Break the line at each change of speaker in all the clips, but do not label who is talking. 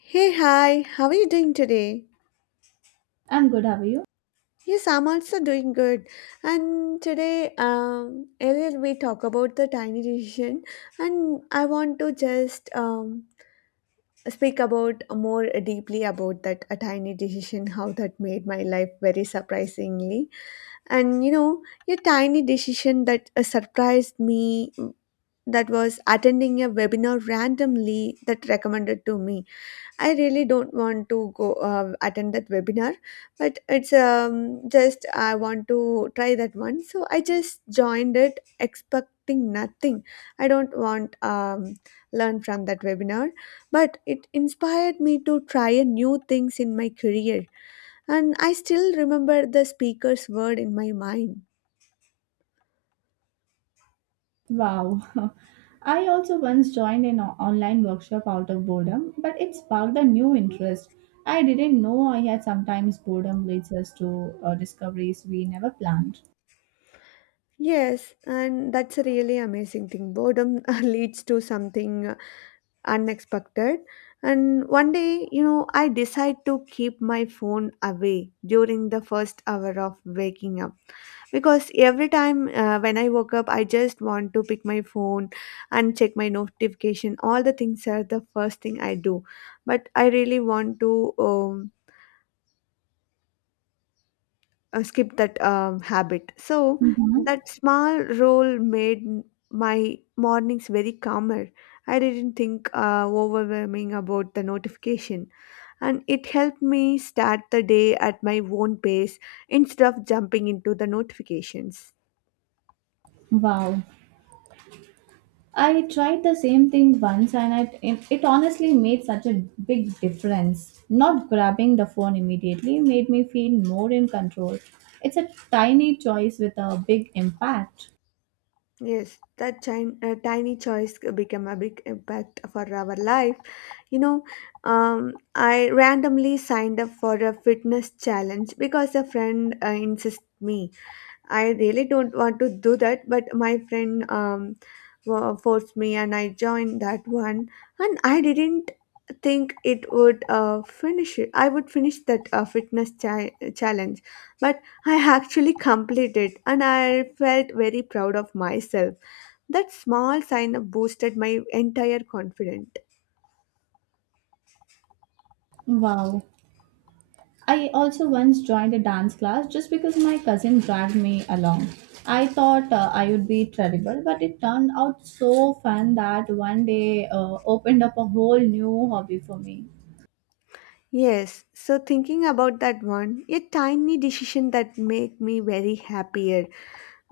Hey, hi, how are you doing today?
I'm good, how are you?
Yes, I'm also doing good. And today, earlier we talk about the tiny decision, and I want to just speak about more deeply about that a tiny decision, how that made my life very surprisingly. And you know, a tiny decision that surprised me that was attending a webinar randomly that recommended to me. I really don't want to go attend that webinar, but it's just I want to try that one. So I just joined it expecting nothing. I don't want learn from that webinar, but it inspired me to try a new things in my career, and I still remember the speaker's word in my mind.
Wow. I also once joined an online workshop out of boredom, but it sparked a new interest. I didn't know I had sometimes boredom leads us to discoveries we never planned.
Yes, and that's a really amazing thing. Boredom leads to something unexpected. And one day, you know, I decide to keep my phone away during the first hour of waking up, because every time when I woke up I just want to pick my phone and check my notification, all the things are the first thing I do. But I really want to skip that habit. So
Mhm.
that small role made my mornings very calmer. I didn't think overwhelming about the notification, and it helped me start the day at my own pace instead of jumping into the notifications.
Wow. I tried the same thing once and it honestly made such a big difference. Not grabbing the phone immediately made me feel more in control. It's a tiny choice with a big impact.
Yes, that tiny choice became a big impact for our life. You know, I randomly signed up for a fitness challenge because a friend insisted me. I really don't want to do that, but my friend forced me and I joined that one. And I didn't think it would finish it. I would finish that fitness challenge, but I actually completed and I felt very proud of myself. That small sign up boosted my entire confidence.
Wow. I also once joined a dance class just because my cousin dragged me along. I thought I would be terrible, but it turned out so fun that one day opened up a whole new hobby for me.
Yes, so thinking about that one, a tiny decision that made me very happier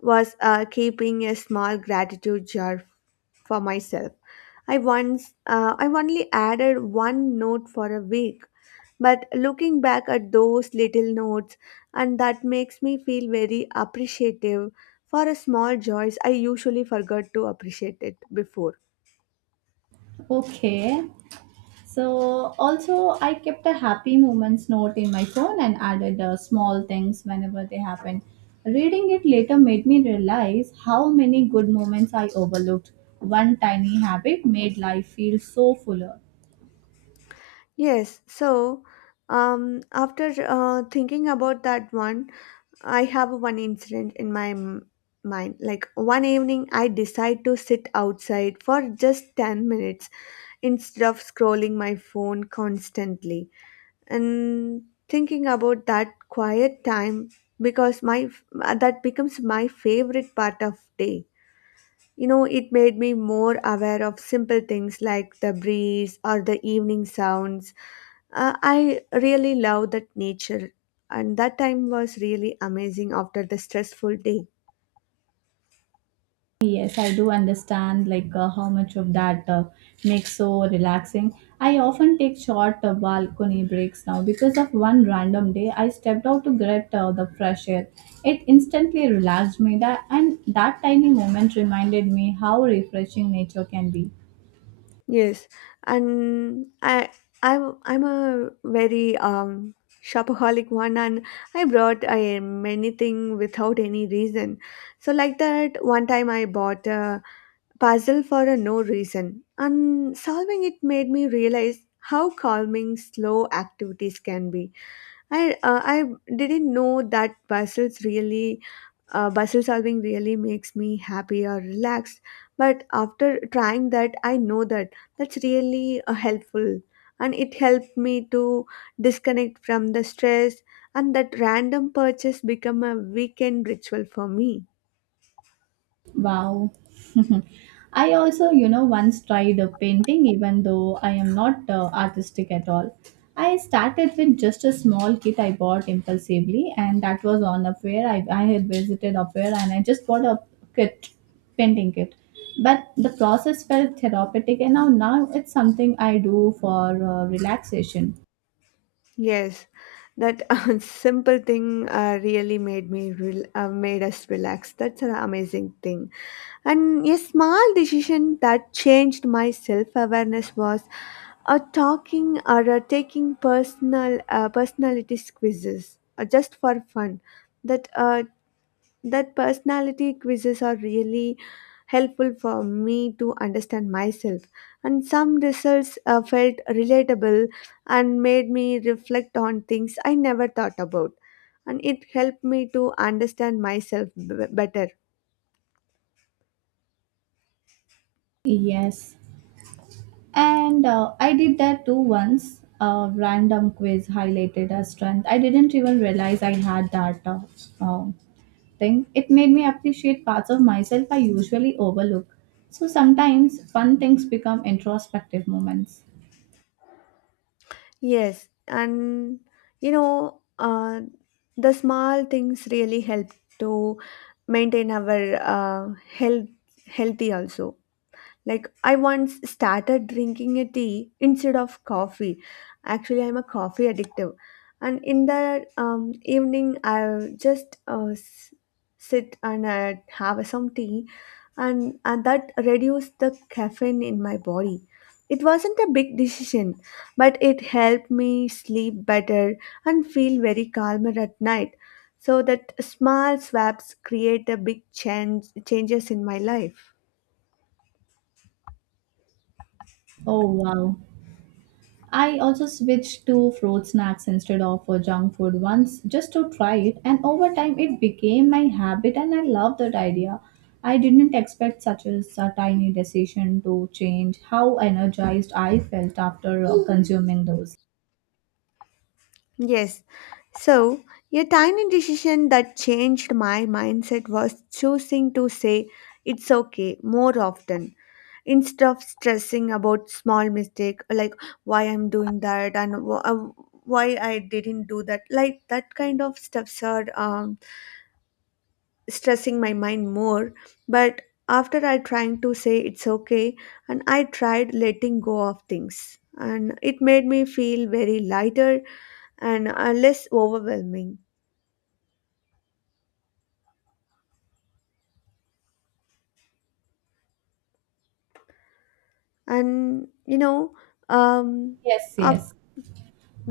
was keeping a small gratitude jar for myself. I once, I only added one note for a week, but looking back at those little notes, and that makes me feel very appreciative for a small joys I usually forgot to appreciate it before.
Okay, so also I kept a happy moments note in my phone and added small things whenever they happened. Reading it later made me realize how many good moments I overlooked. One tiny habit made life feel so fuller.
Yes, so after thinking about that one. I have one incident in my mind. Like one evening, I decide to sit outside for just 10 minutes instead of scrolling my phone constantly. And thinking about that quiet time, because my that becomes my favorite part of day, you know, it made me more aware of simple things like the breeze or the evening sounds. I really love that nature, and that time was really amazing after the stressful day.
Yes, I do understand like how much of that makes so relaxing. I often take short balcony breaks now because of one random day I stepped out to get the fresh air. It instantly relaxed me that and that tiny moment reminded me how refreshing nature can be.
Yes, and I'm a very shopaholic one, and I brought many thing without any reason. So like that, one time I bought a puzzle for a no reason, and solving it made me realize how calming slow activities can be. I didn't know that puzzles really. Puzzle solving really makes me happy or relaxed, but after trying that I know that that's really helpful, and it helped me to disconnect from the stress, and that random purchase become a weekend ritual for me.
Wow. I also, you know, once tried a painting, even though I am not artistic at all. I started with just a small kit I bought impulsively, and that was on a fair. I had visited a fair and I just bought a kit, painting kit. But the process felt therapeutic, and now it's something I do for relaxation.
Yes, that simple thing really made me rel- made us relax. That's an amazing thing. And a small decision that changed my self awareness was talking or taking personal personality quizzes just for fun. That uh, that personality quizzes are really helpful for me to understand myself, and some results felt relatable and made me reflect on things I never thought about, and it helped me to understand myself better.
Yes, and I did that too once. A random quiz highlighted a strength. I didn't even realize I had that um, thing. It made me appreciate parts of myself I usually overlook. So sometimes fun things become introspective moments.
Yes, and you know, the small things really help to maintain our health healthy also. Like, I once started drinking a tea instead of coffee. Actually, I'm a coffee addictive. And in the evening, I'll just sit and have some tea, and that reduced the caffeine in my body. It wasn't a big decision, but it helped me sleep better and feel very calmer at night. So that small swaps create a big change changes in my life.
Oh, wow. I also switched to fruit snacks instead of junk food once just to try it, and over time it became my habit, and I love that idea. I didn't expect such a tiny decision to change how energized I felt after consuming those.
Yes. So, a tiny decision that changed my mindset was choosing to say it's okay more often instead of stressing about small mistake, like why I'm doing that and why I didn't do that. Like that kind of stuff are stressing my mind more. But after I trying to say it's okay, and I tried letting go of things, and it made me feel very lighter and less overwhelming. And you know um
Yes,
af-
yes.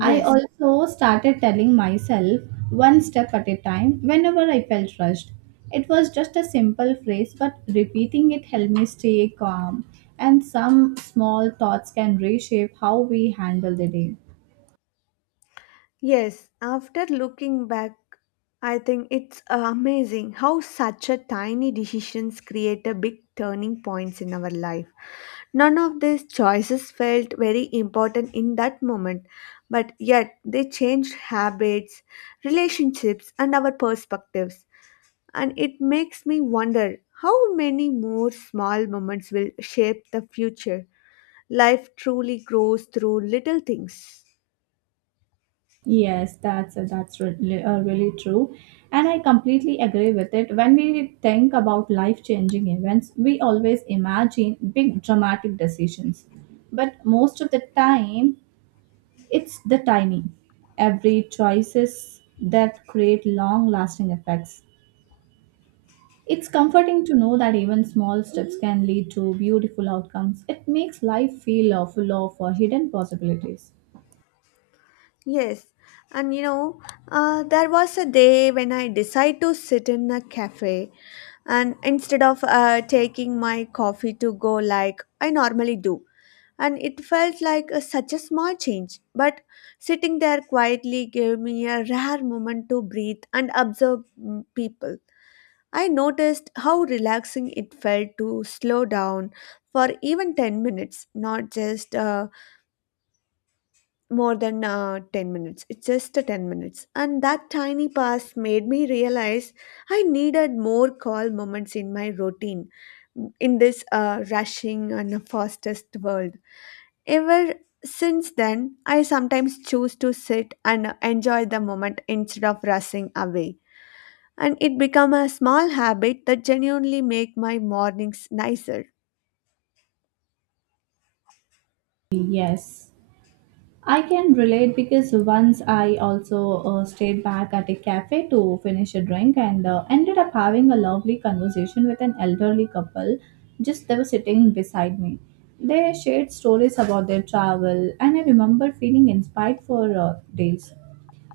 I also started telling myself one step at a time whenever I felt rushed. It was just a simple phrase, but repeating it helped me stay calm, and some small thoughts can reshape how we handle the day.
yes, after looking back, I think it's amazing how such a tiny decisions create a big turning points in our life. None of these choices felt very important in that moment, but yet they changed habits, relationships and our perspectives, and it makes me wonder how many more small moments will shape the future. Life truly grows through little things.
Yes, that's really, really true, and I completely agree with it. When we think about life-changing events, we always imagine big dramatic decisions, but most of the time it's the timing. Every choices that create long-lasting effects. It's comforting to know that even small steps can lead to beautiful outcomes. It makes life feel full of hidden possibilities.
Yes, and you know, there was a day when I decided to sit in a cafe and instead of taking my coffee to go like I normally do. And it felt like such a small change, but sitting there quietly gave me a rare moment to breathe and observe people. I noticed how relaxing it felt to slow down for even 10 minutes, not just more than 10 minutes, it's just a 10 minutes, and that tiny pass made me realize I needed more call moments in my routine in this rushing and fastest world ever. Since then, I sometimes choose to sit and enjoy the moment instead of rushing away, and it become a small habit that genuinely make my mornings nicer.
Yes. I can relate because once I also stayed back at a cafe to finish a drink and ended up having a lovely conversation with an elderly couple. Just they were sitting beside me. They shared stories about their travel, and I remember feeling inspired for days.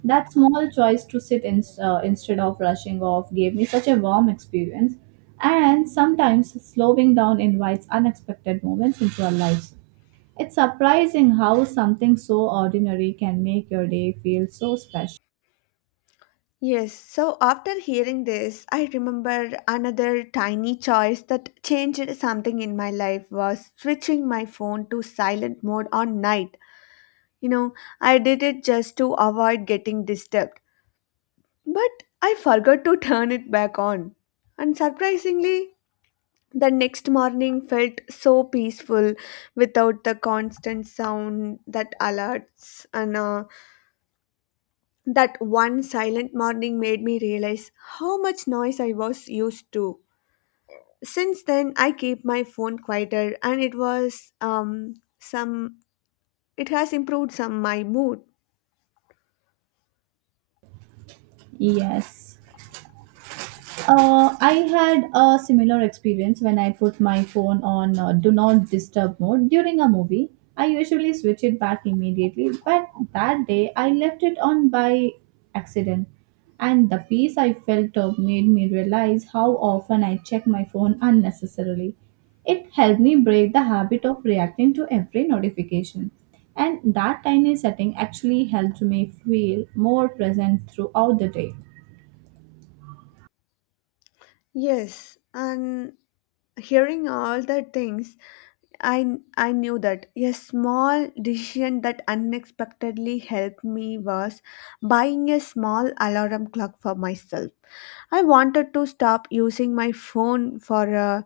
That small choice to sit in instead of rushing off gave me such a warm experience. And sometimes slowing down invites unexpected moments into our lives. It's surprising how something so ordinary can make your day feel so special.
Yes, so after hearing this, I remember another tiny choice that changed something in my life was switching my phone to silent mode on night. You know, I did it just to avoid getting disturbed, but I forgot to turn it back on. And surprisingly, the next morning felt so peaceful without the constant sound that alerts and that one silent morning made me realize how much noise I was used to. Since then, I keep my phone quieter, and it was some. It has improved some my mood.
Yes. I had a similar experience when I put my phone on do not disturb mode during a movie. I usually switch it back immediately, but that day I left it on by accident. And the peace I felt made me realize how often I check my phone unnecessarily. It helped me break the habit of reacting to every notification. And that tiny setting actually helped me feel more present throughout the day.
Yes, and hearing all the things, I knew that a small decision that unexpectedly helped me was buying a small alarm clock for myself. I wanted to stop using my phone for a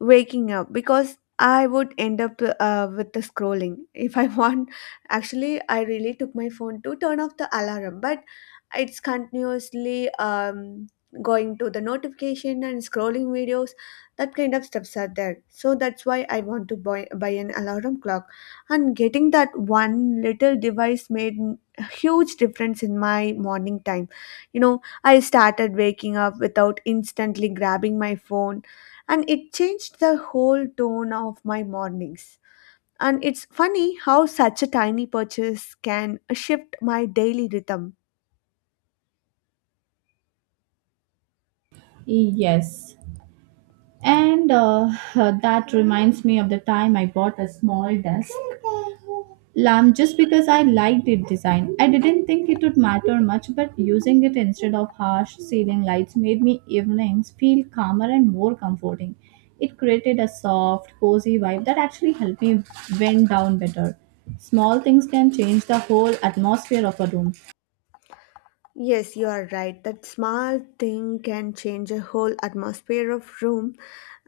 waking up because I would end up with the scrolling. If I want, actually, I really took my phone to turn off the alarm, but it's continuously going to the notification and scrolling videos. That kind of stuffs are there. So that's why I want to buy an alarm clock. And getting that one little device made a huge difference in my morning time. You know, I started waking up without instantly grabbing my phone, and it changed the whole tone of my mornings. And it's funny how such a tiny purchase can shift my daily rhythm.
Yes, and that reminds me of the time I bought a small desk lamp just because I liked its design. I didn't think it would matter much, but using it instead of harsh ceiling lights made me evenings feel calmer and more comforting. It created a soft, cozy vibe that actually helped me wind down better. Small things can change the whole atmosphere of a room.
Yes, you are right. That small thing can change a whole atmosphere of room.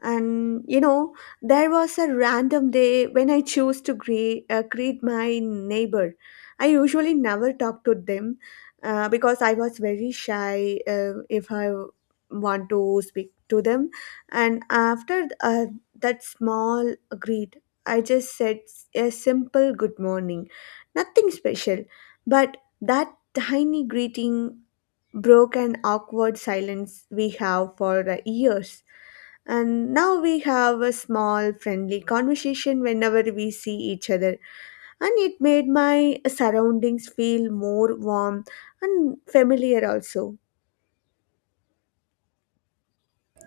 And you know, there was a random day when I chose to greet my neighbor. I usually never talk to them because I was very shy if I want to speak to them. And after that small greet, I just said a simple good morning, nothing special, but that tiny greeting broke an awkward silence we have for years. And now we have a small friendly conversation whenever we see each other, and it made my surroundings feel more warm and familiar also.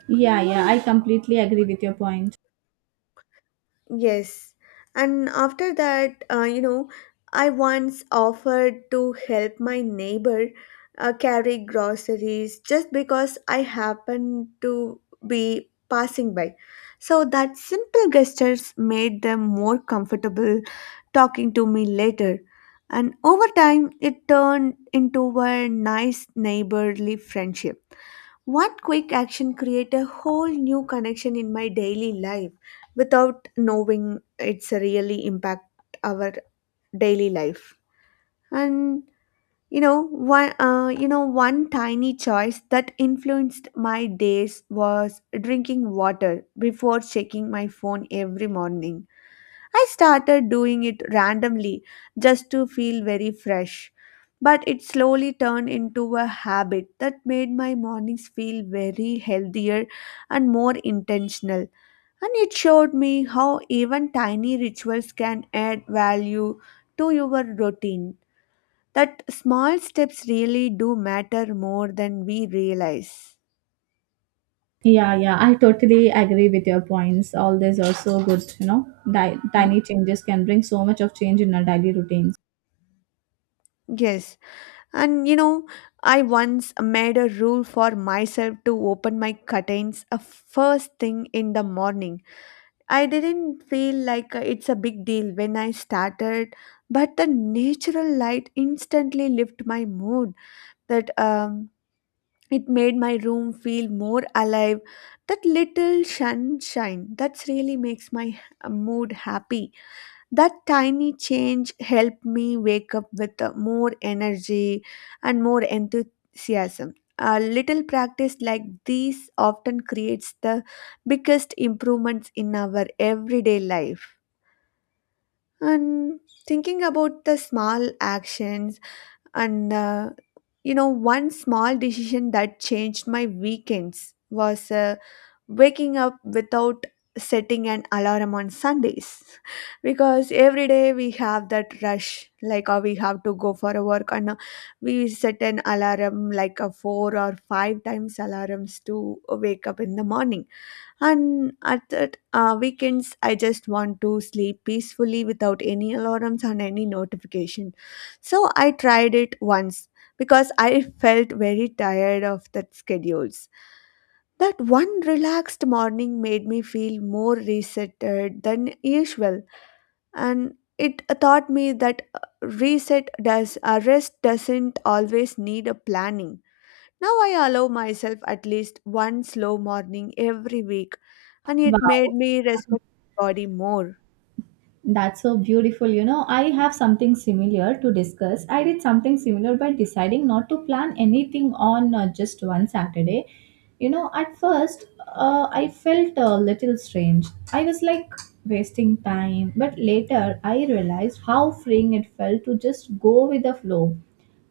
Yeah, yeah, I completely agree with your point.
Yes. And after that, you know, I once offered to help my neighbor carry groceries just because I happened to be passing by. So that simple gestures made them more comfortable talking to me later. And over time, it turned into a nice neighborly friendship. One quick action create a whole new connection in my daily life without knowing it's really impact our daily life. And one tiny choice that influenced my days was drinking water before checking my phone every morning. I started doing it randomly just to feel very fresh. But it slowly turned into a habit that made my mornings feel very healthier and more intentional. And it showed me how even tiny rituals can add value to your routine. That small steps really do matter more than we realize.
Yeah, yeah, I totally agree with your points. All these are so good, you know. Di-
Y-
tiny changes can bring so much of change in our daily routines.
Yes. And you know, I once made a rule for myself to open my curtains a first thing in the morning. I didn't feel like it's a big deal when I started, but the natural light instantly lifted my mood. That It made my room feel more alive. That little sunshine that's really makes my mood happy. That tiny change helped me wake up with more energy and more enthusiasm. A little practice like these often creates the biggest improvements in our everyday life. And thinking about the small actions, and you know one small decision that changed my weekends was a waking up without setting an alarm on Sundays because every day we have that rush, like we have to go for a work, and we set an alarm like a four or five times alarms to wake up in the morning. And at that weekends, I just want to sleep peacefully without any alarms and any notification. So I tried it once because I felt very tired of that schedules. That one relaxed morning made me feel more resetted than usual, and it taught me that reset does rest doesn't always need a planning. Now I allow myself at least one slow morning every week, and it made
Wow.
me respect my body more.
That's so beautiful. You know, I have something similar to discuss. I did something similar by deciding not to plan anything on just one Saturday. You know, at first, I felt a little strange. I was like wasting time, but later I realized how freeing it felt to just go with the flow.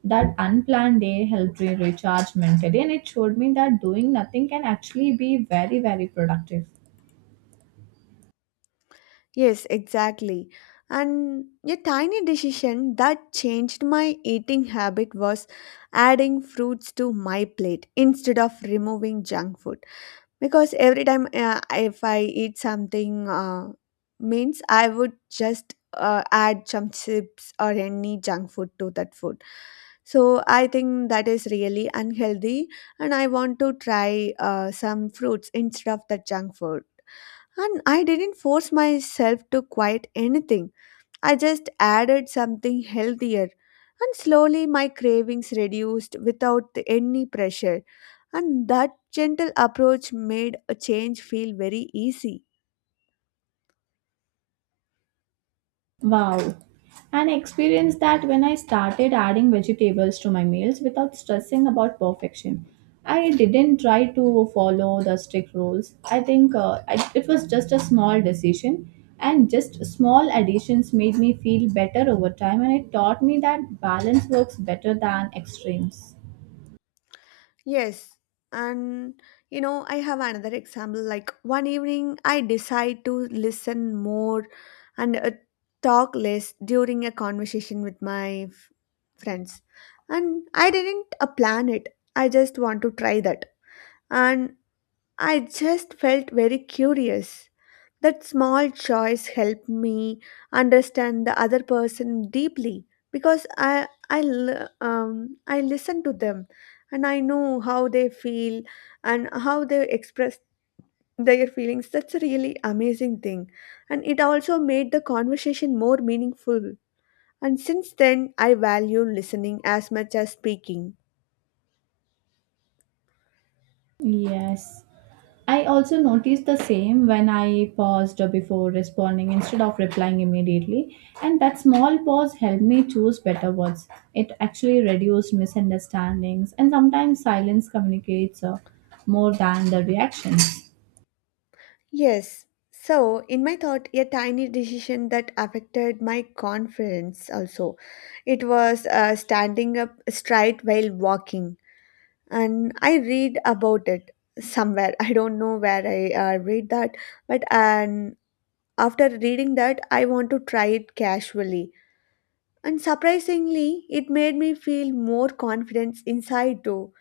That unplanned day helped me recharge mentally, and it showed me that doing nothing can actually be very, very productive.
Yes, exactly. And a tiny decision that changed my eating habit was adding fruits to my plate instead of removing junk food, because every time if I eat something means I would just add some chips or any junk food to that food. So I think that is really unhealthy, and I want to try some fruits instead of the junk food. And I didn't force myself to quit anything. I just added something healthier, and slowly my cravings reduced without any pressure. And that gentle approach made a change feel very easy.
Wow. An experience that when I started adding vegetables to my meals without stressing about perfection. I didn't try to follow the strict rules. I think it was just a small decision, and just small additions made me feel better over time, and it taught me that balance works better than extremes.
Yes, and you know, I have another example. Like, one evening, I decide to listen more and talk less during a conversation with my friends. And I didn't plan it, I just want to try that. And I just felt very curious. That small choice helped me understand the other person deeply, because I listen to them and I know how they feel and how they express their feelings. That's a really amazing thing, and it also made the conversation more meaningful. And since then, I value listening as much as speaking.
Yes. I also noticed the same when I paused before responding instead of replying immediately, and that small pause helped me choose better words. It actually reduced misunderstandings, and sometimes silence communicates more than the reactions.
Yes. So, in my thought, a tiny decision that affected my confidence also. It was standing up straight while walking, and I read about it somewhere. I don't know where I read that, but and after reading that, I want to try it casually. And surprisingly, it made me feel more confidence inside too,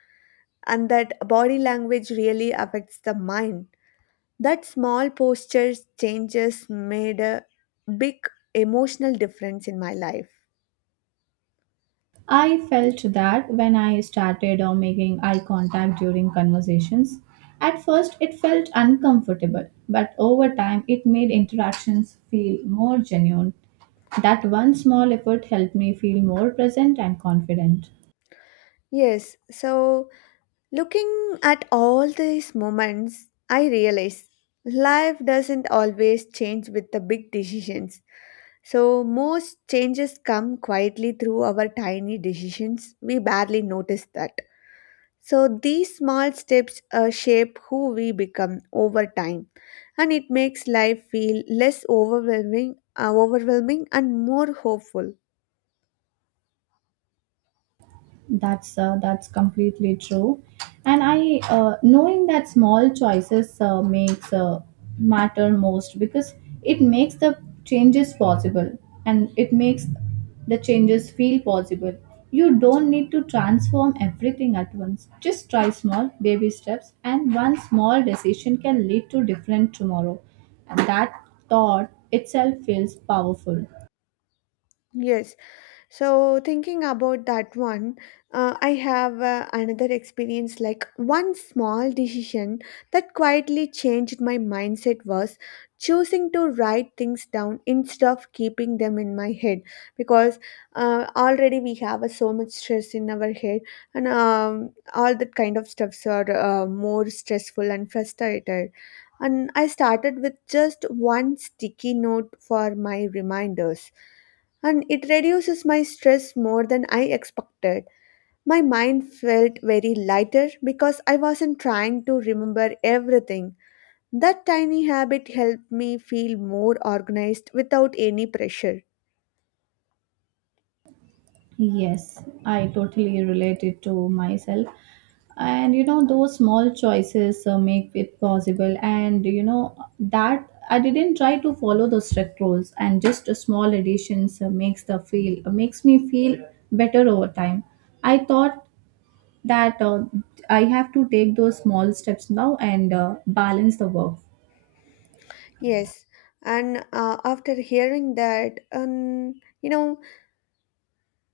and that body language really affects the mind. That small posture changes made a big emotional difference in my life.
I felt that when I started making eye contact during conversations. At first, it felt uncomfortable, but over time, it made interactions feel more genuine. That one small effort helped me feel more present and confident.
Yes, so looking at all these moments, I realize life doesn't always change with the big decisions. So, most changes come quietly through our tiny decisions. We barely notice that. So these small steps shape who we become over time, and it makes life feel less overwhelming and more hopeful.
That's completely true, and I knowing that small choices makes matter most because it makes the changes possible and it makes the changes feel possible. You don't need to transform everything at once. Just try small baby steps, and one small decision can lead to different tomorrow, and that thought itself feels powerful.
Yes. So, thinking about that one, I have another experience. Like, one small decision that quietly changed my mindset was choosing to write things down instead of keeping them in my head, because already we have so much stress in our head, and all that kind of stuffs are more stressful and frustrated. And I started with just one sticky note for my reminders, and it reduces my stress more than I expected. My mind felt very lighter because I wasn't trying to remember everything. That tiny habit helped me feel more organized without any pressure.
Yes, I totally relate it to myself. And you know, those small choices make it possible. And you know, that I didn't try to follow the strict rules, and just a small additions makes me feel better over time. I thought that I have to take those small steps now and balance the work.
Yes, and after hearing that, you know,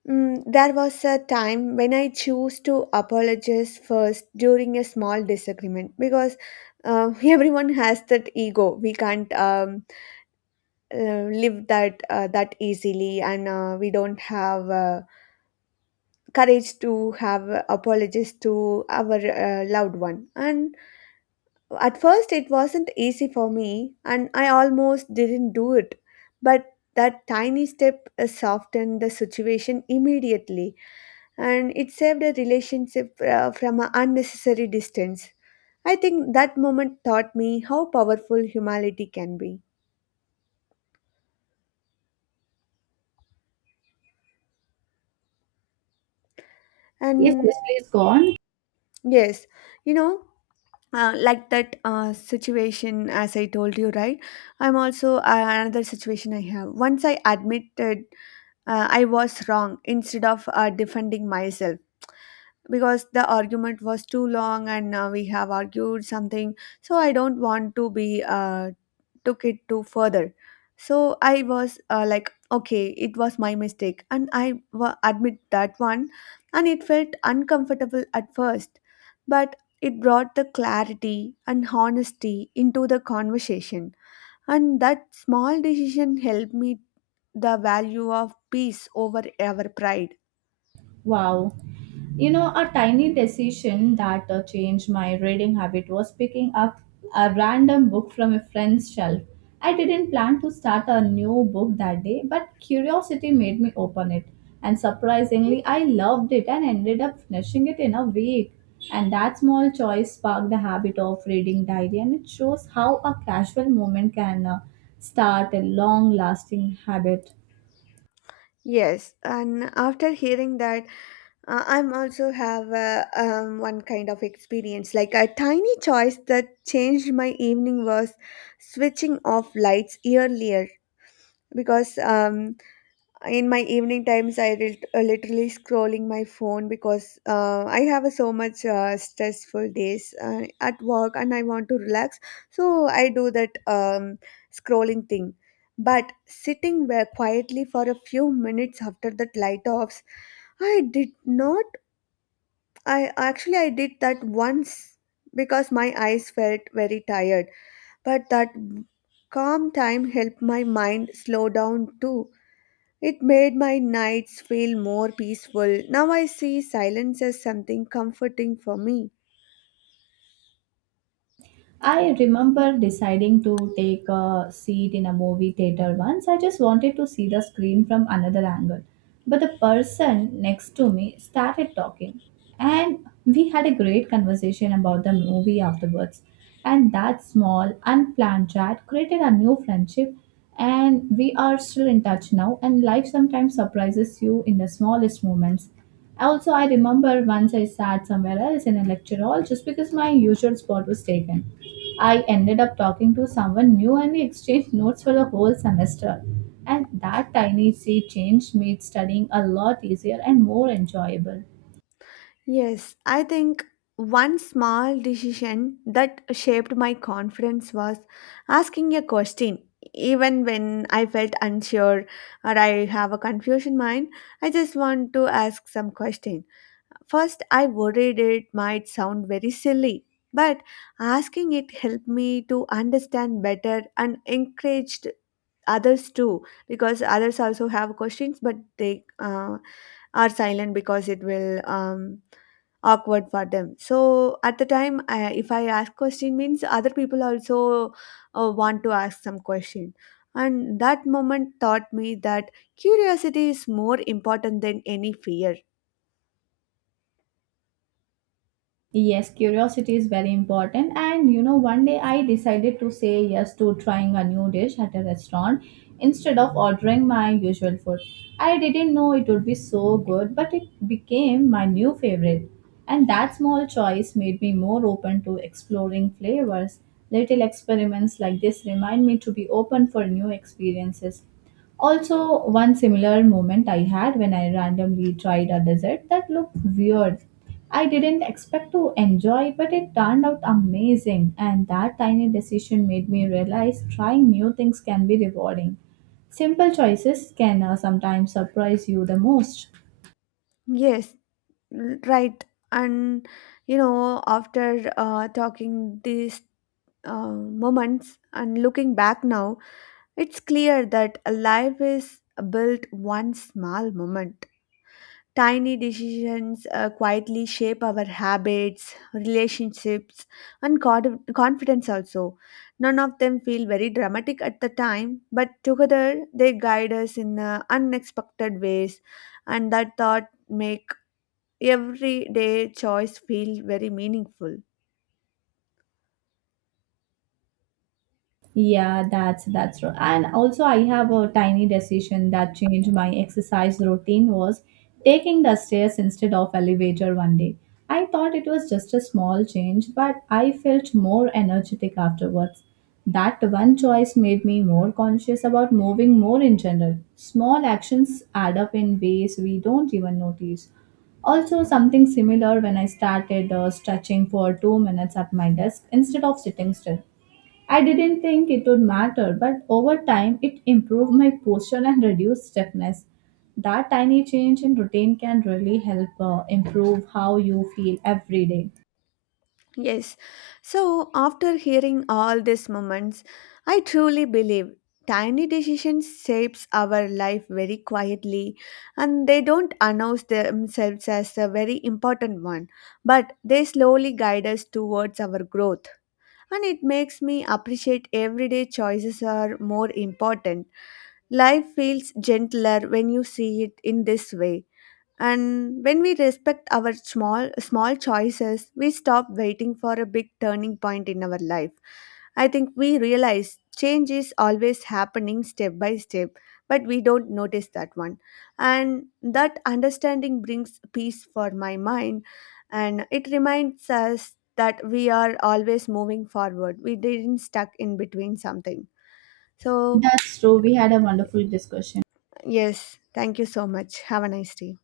there was a time when I chose to apologize first during a small disagreement, because everyone has that ego. We can't live that easily, and we don't have courage to have apologies to our loved one. And at first it wasn't easy for me, and I almost didn't do it, but that tiny step softened the situation immediately, and it saved a relationship from an unnecessary distance. I think that moment taught me how powerful humility can be.
Yes,
And
yes, please go on.
yes, you know, like that situation as I told you, right, I'm also another situation I have. Once I admitted I was wrong instead of defending myself, because the argument was too long, and we have argued something. So I don't want to be took it to further. So I was like, okay, it was my mistake, and I admit that one. And it felt uncomfortable at first, but it brought the clarity and honesty into the conversation, and that small decision helped me the value of peace over our pride.
Wow. You know, a tiny decision that changed my reading habit was picking up a random book from a friend's shelf. I didn't plan to start a new book that day, but curiosity made me open it. And surprisingly, I loved it and ended up finishing it in a week. And that small choice sparked the habit of reading diary, and it shows how a casual moment can start a long lasting habit.
Yes, and after hearing that, I'm also have one kind of experience. Like, a tiny choice that changed my evening was switching off lights earlier, because in my evening times I literally scrolling my phone, because I have a so much stressful days at work and I want to relax. So I do that scrolling thing. But sitting where quietly for a few minutes after that light offs, I did not. I actually I did that once, because my eyes felt very tired, but that calm time helped my mind slow down too. It made my nights feel more peaceful. Now I see silence as something comforting for me.
I remember deciding to take a seat in a movie theater once. I just wanted to see the screen from another angle. But the person next to me started talking, and we had a great conversation about the movie afterwards. And that small, unplanned chat created a new friendship, and we are still in touch now. And life sometimes surprises you in the smallest moments. Also, I remember once I sat somewhere else in a lecture hall just because my usual spot was taken. I ended up talking to someone new and we exchanged notes for the whole semester. And that tiny sea change made studying a lot easier and more enjoyable.
Yes, I think one small decision that shaped my confidence was asking a question. Even when I felt unsure or I have a confusion mind, I just want to ask some question. First, I worried it might sound very silly, but asking it helped me to understand better and encouraged others too, because others also have questions but they are silent because it will awkward for them. So at the time, if I ask question means other people also want to ask some question. And that moment taught me that curiosity is more important than any fear.
Yes, curiosity is very important. And you know, one day I decided to say yes to trying a new dish at a restaurant instead of ordering my usual food. I didn't know it would be so good, but it became my new favorite. And that small choice made me more open to exploring flavors. Little experiments like this remind me to be open for new experiences. Also, one similar moment I had when I randomly tried a dessert that looked weird. I didn't expect to enjoy, but it turned out amazing, and that tiny decision made me realize trying new things can be rewarding. Simple choices can sometimes surprise you the most.
Yes, right. And you know, after talking these moments and looking back now, it's clear that a life is built one small moment. Tiny decisions quietly shape our habits, relationships, and confidence also. None of them feel very dramatic at the time, but together they guide us in unexpected ways, and that thought make everyday choice feel very meaningful.
Yeah, that's true. And also, I have a tiny decision that changed my exercise routine was taking the stairs instead of elevator one day. I thought it was just a small change, but I felt more energetic afterwards. That one choice made me more conscious about moving more in general. Small actions add up in ways we don't even notice. Also, something similar when I started stretching for 2 minutes at my desk instead of sitting still. I didn't think it would matter, but over time it improved my posture and reduced stiffness. That tiny change in routine can really help improve how you feel every day.
Yes. So after hearing all these moments, I truly believe tiny decisions shapes our life very quietly, and they don't announce themselves as a very important one, but they slowly guide us towards our growth. And it makes me appreciate everyday choices are more important. Life feels gentler when you see it in this way. And when we respect our small choices, we stop waiting for a big turning point in our life. I think we realize change is always happening step by step, but we don't notice that one. And that understanding brings peace for my mind, and it reminds us that we are always moving forward. We didn't stuck in between something. So,
That's true. We had a wonderful discussion.
yes, thank you so much. Have a nice day.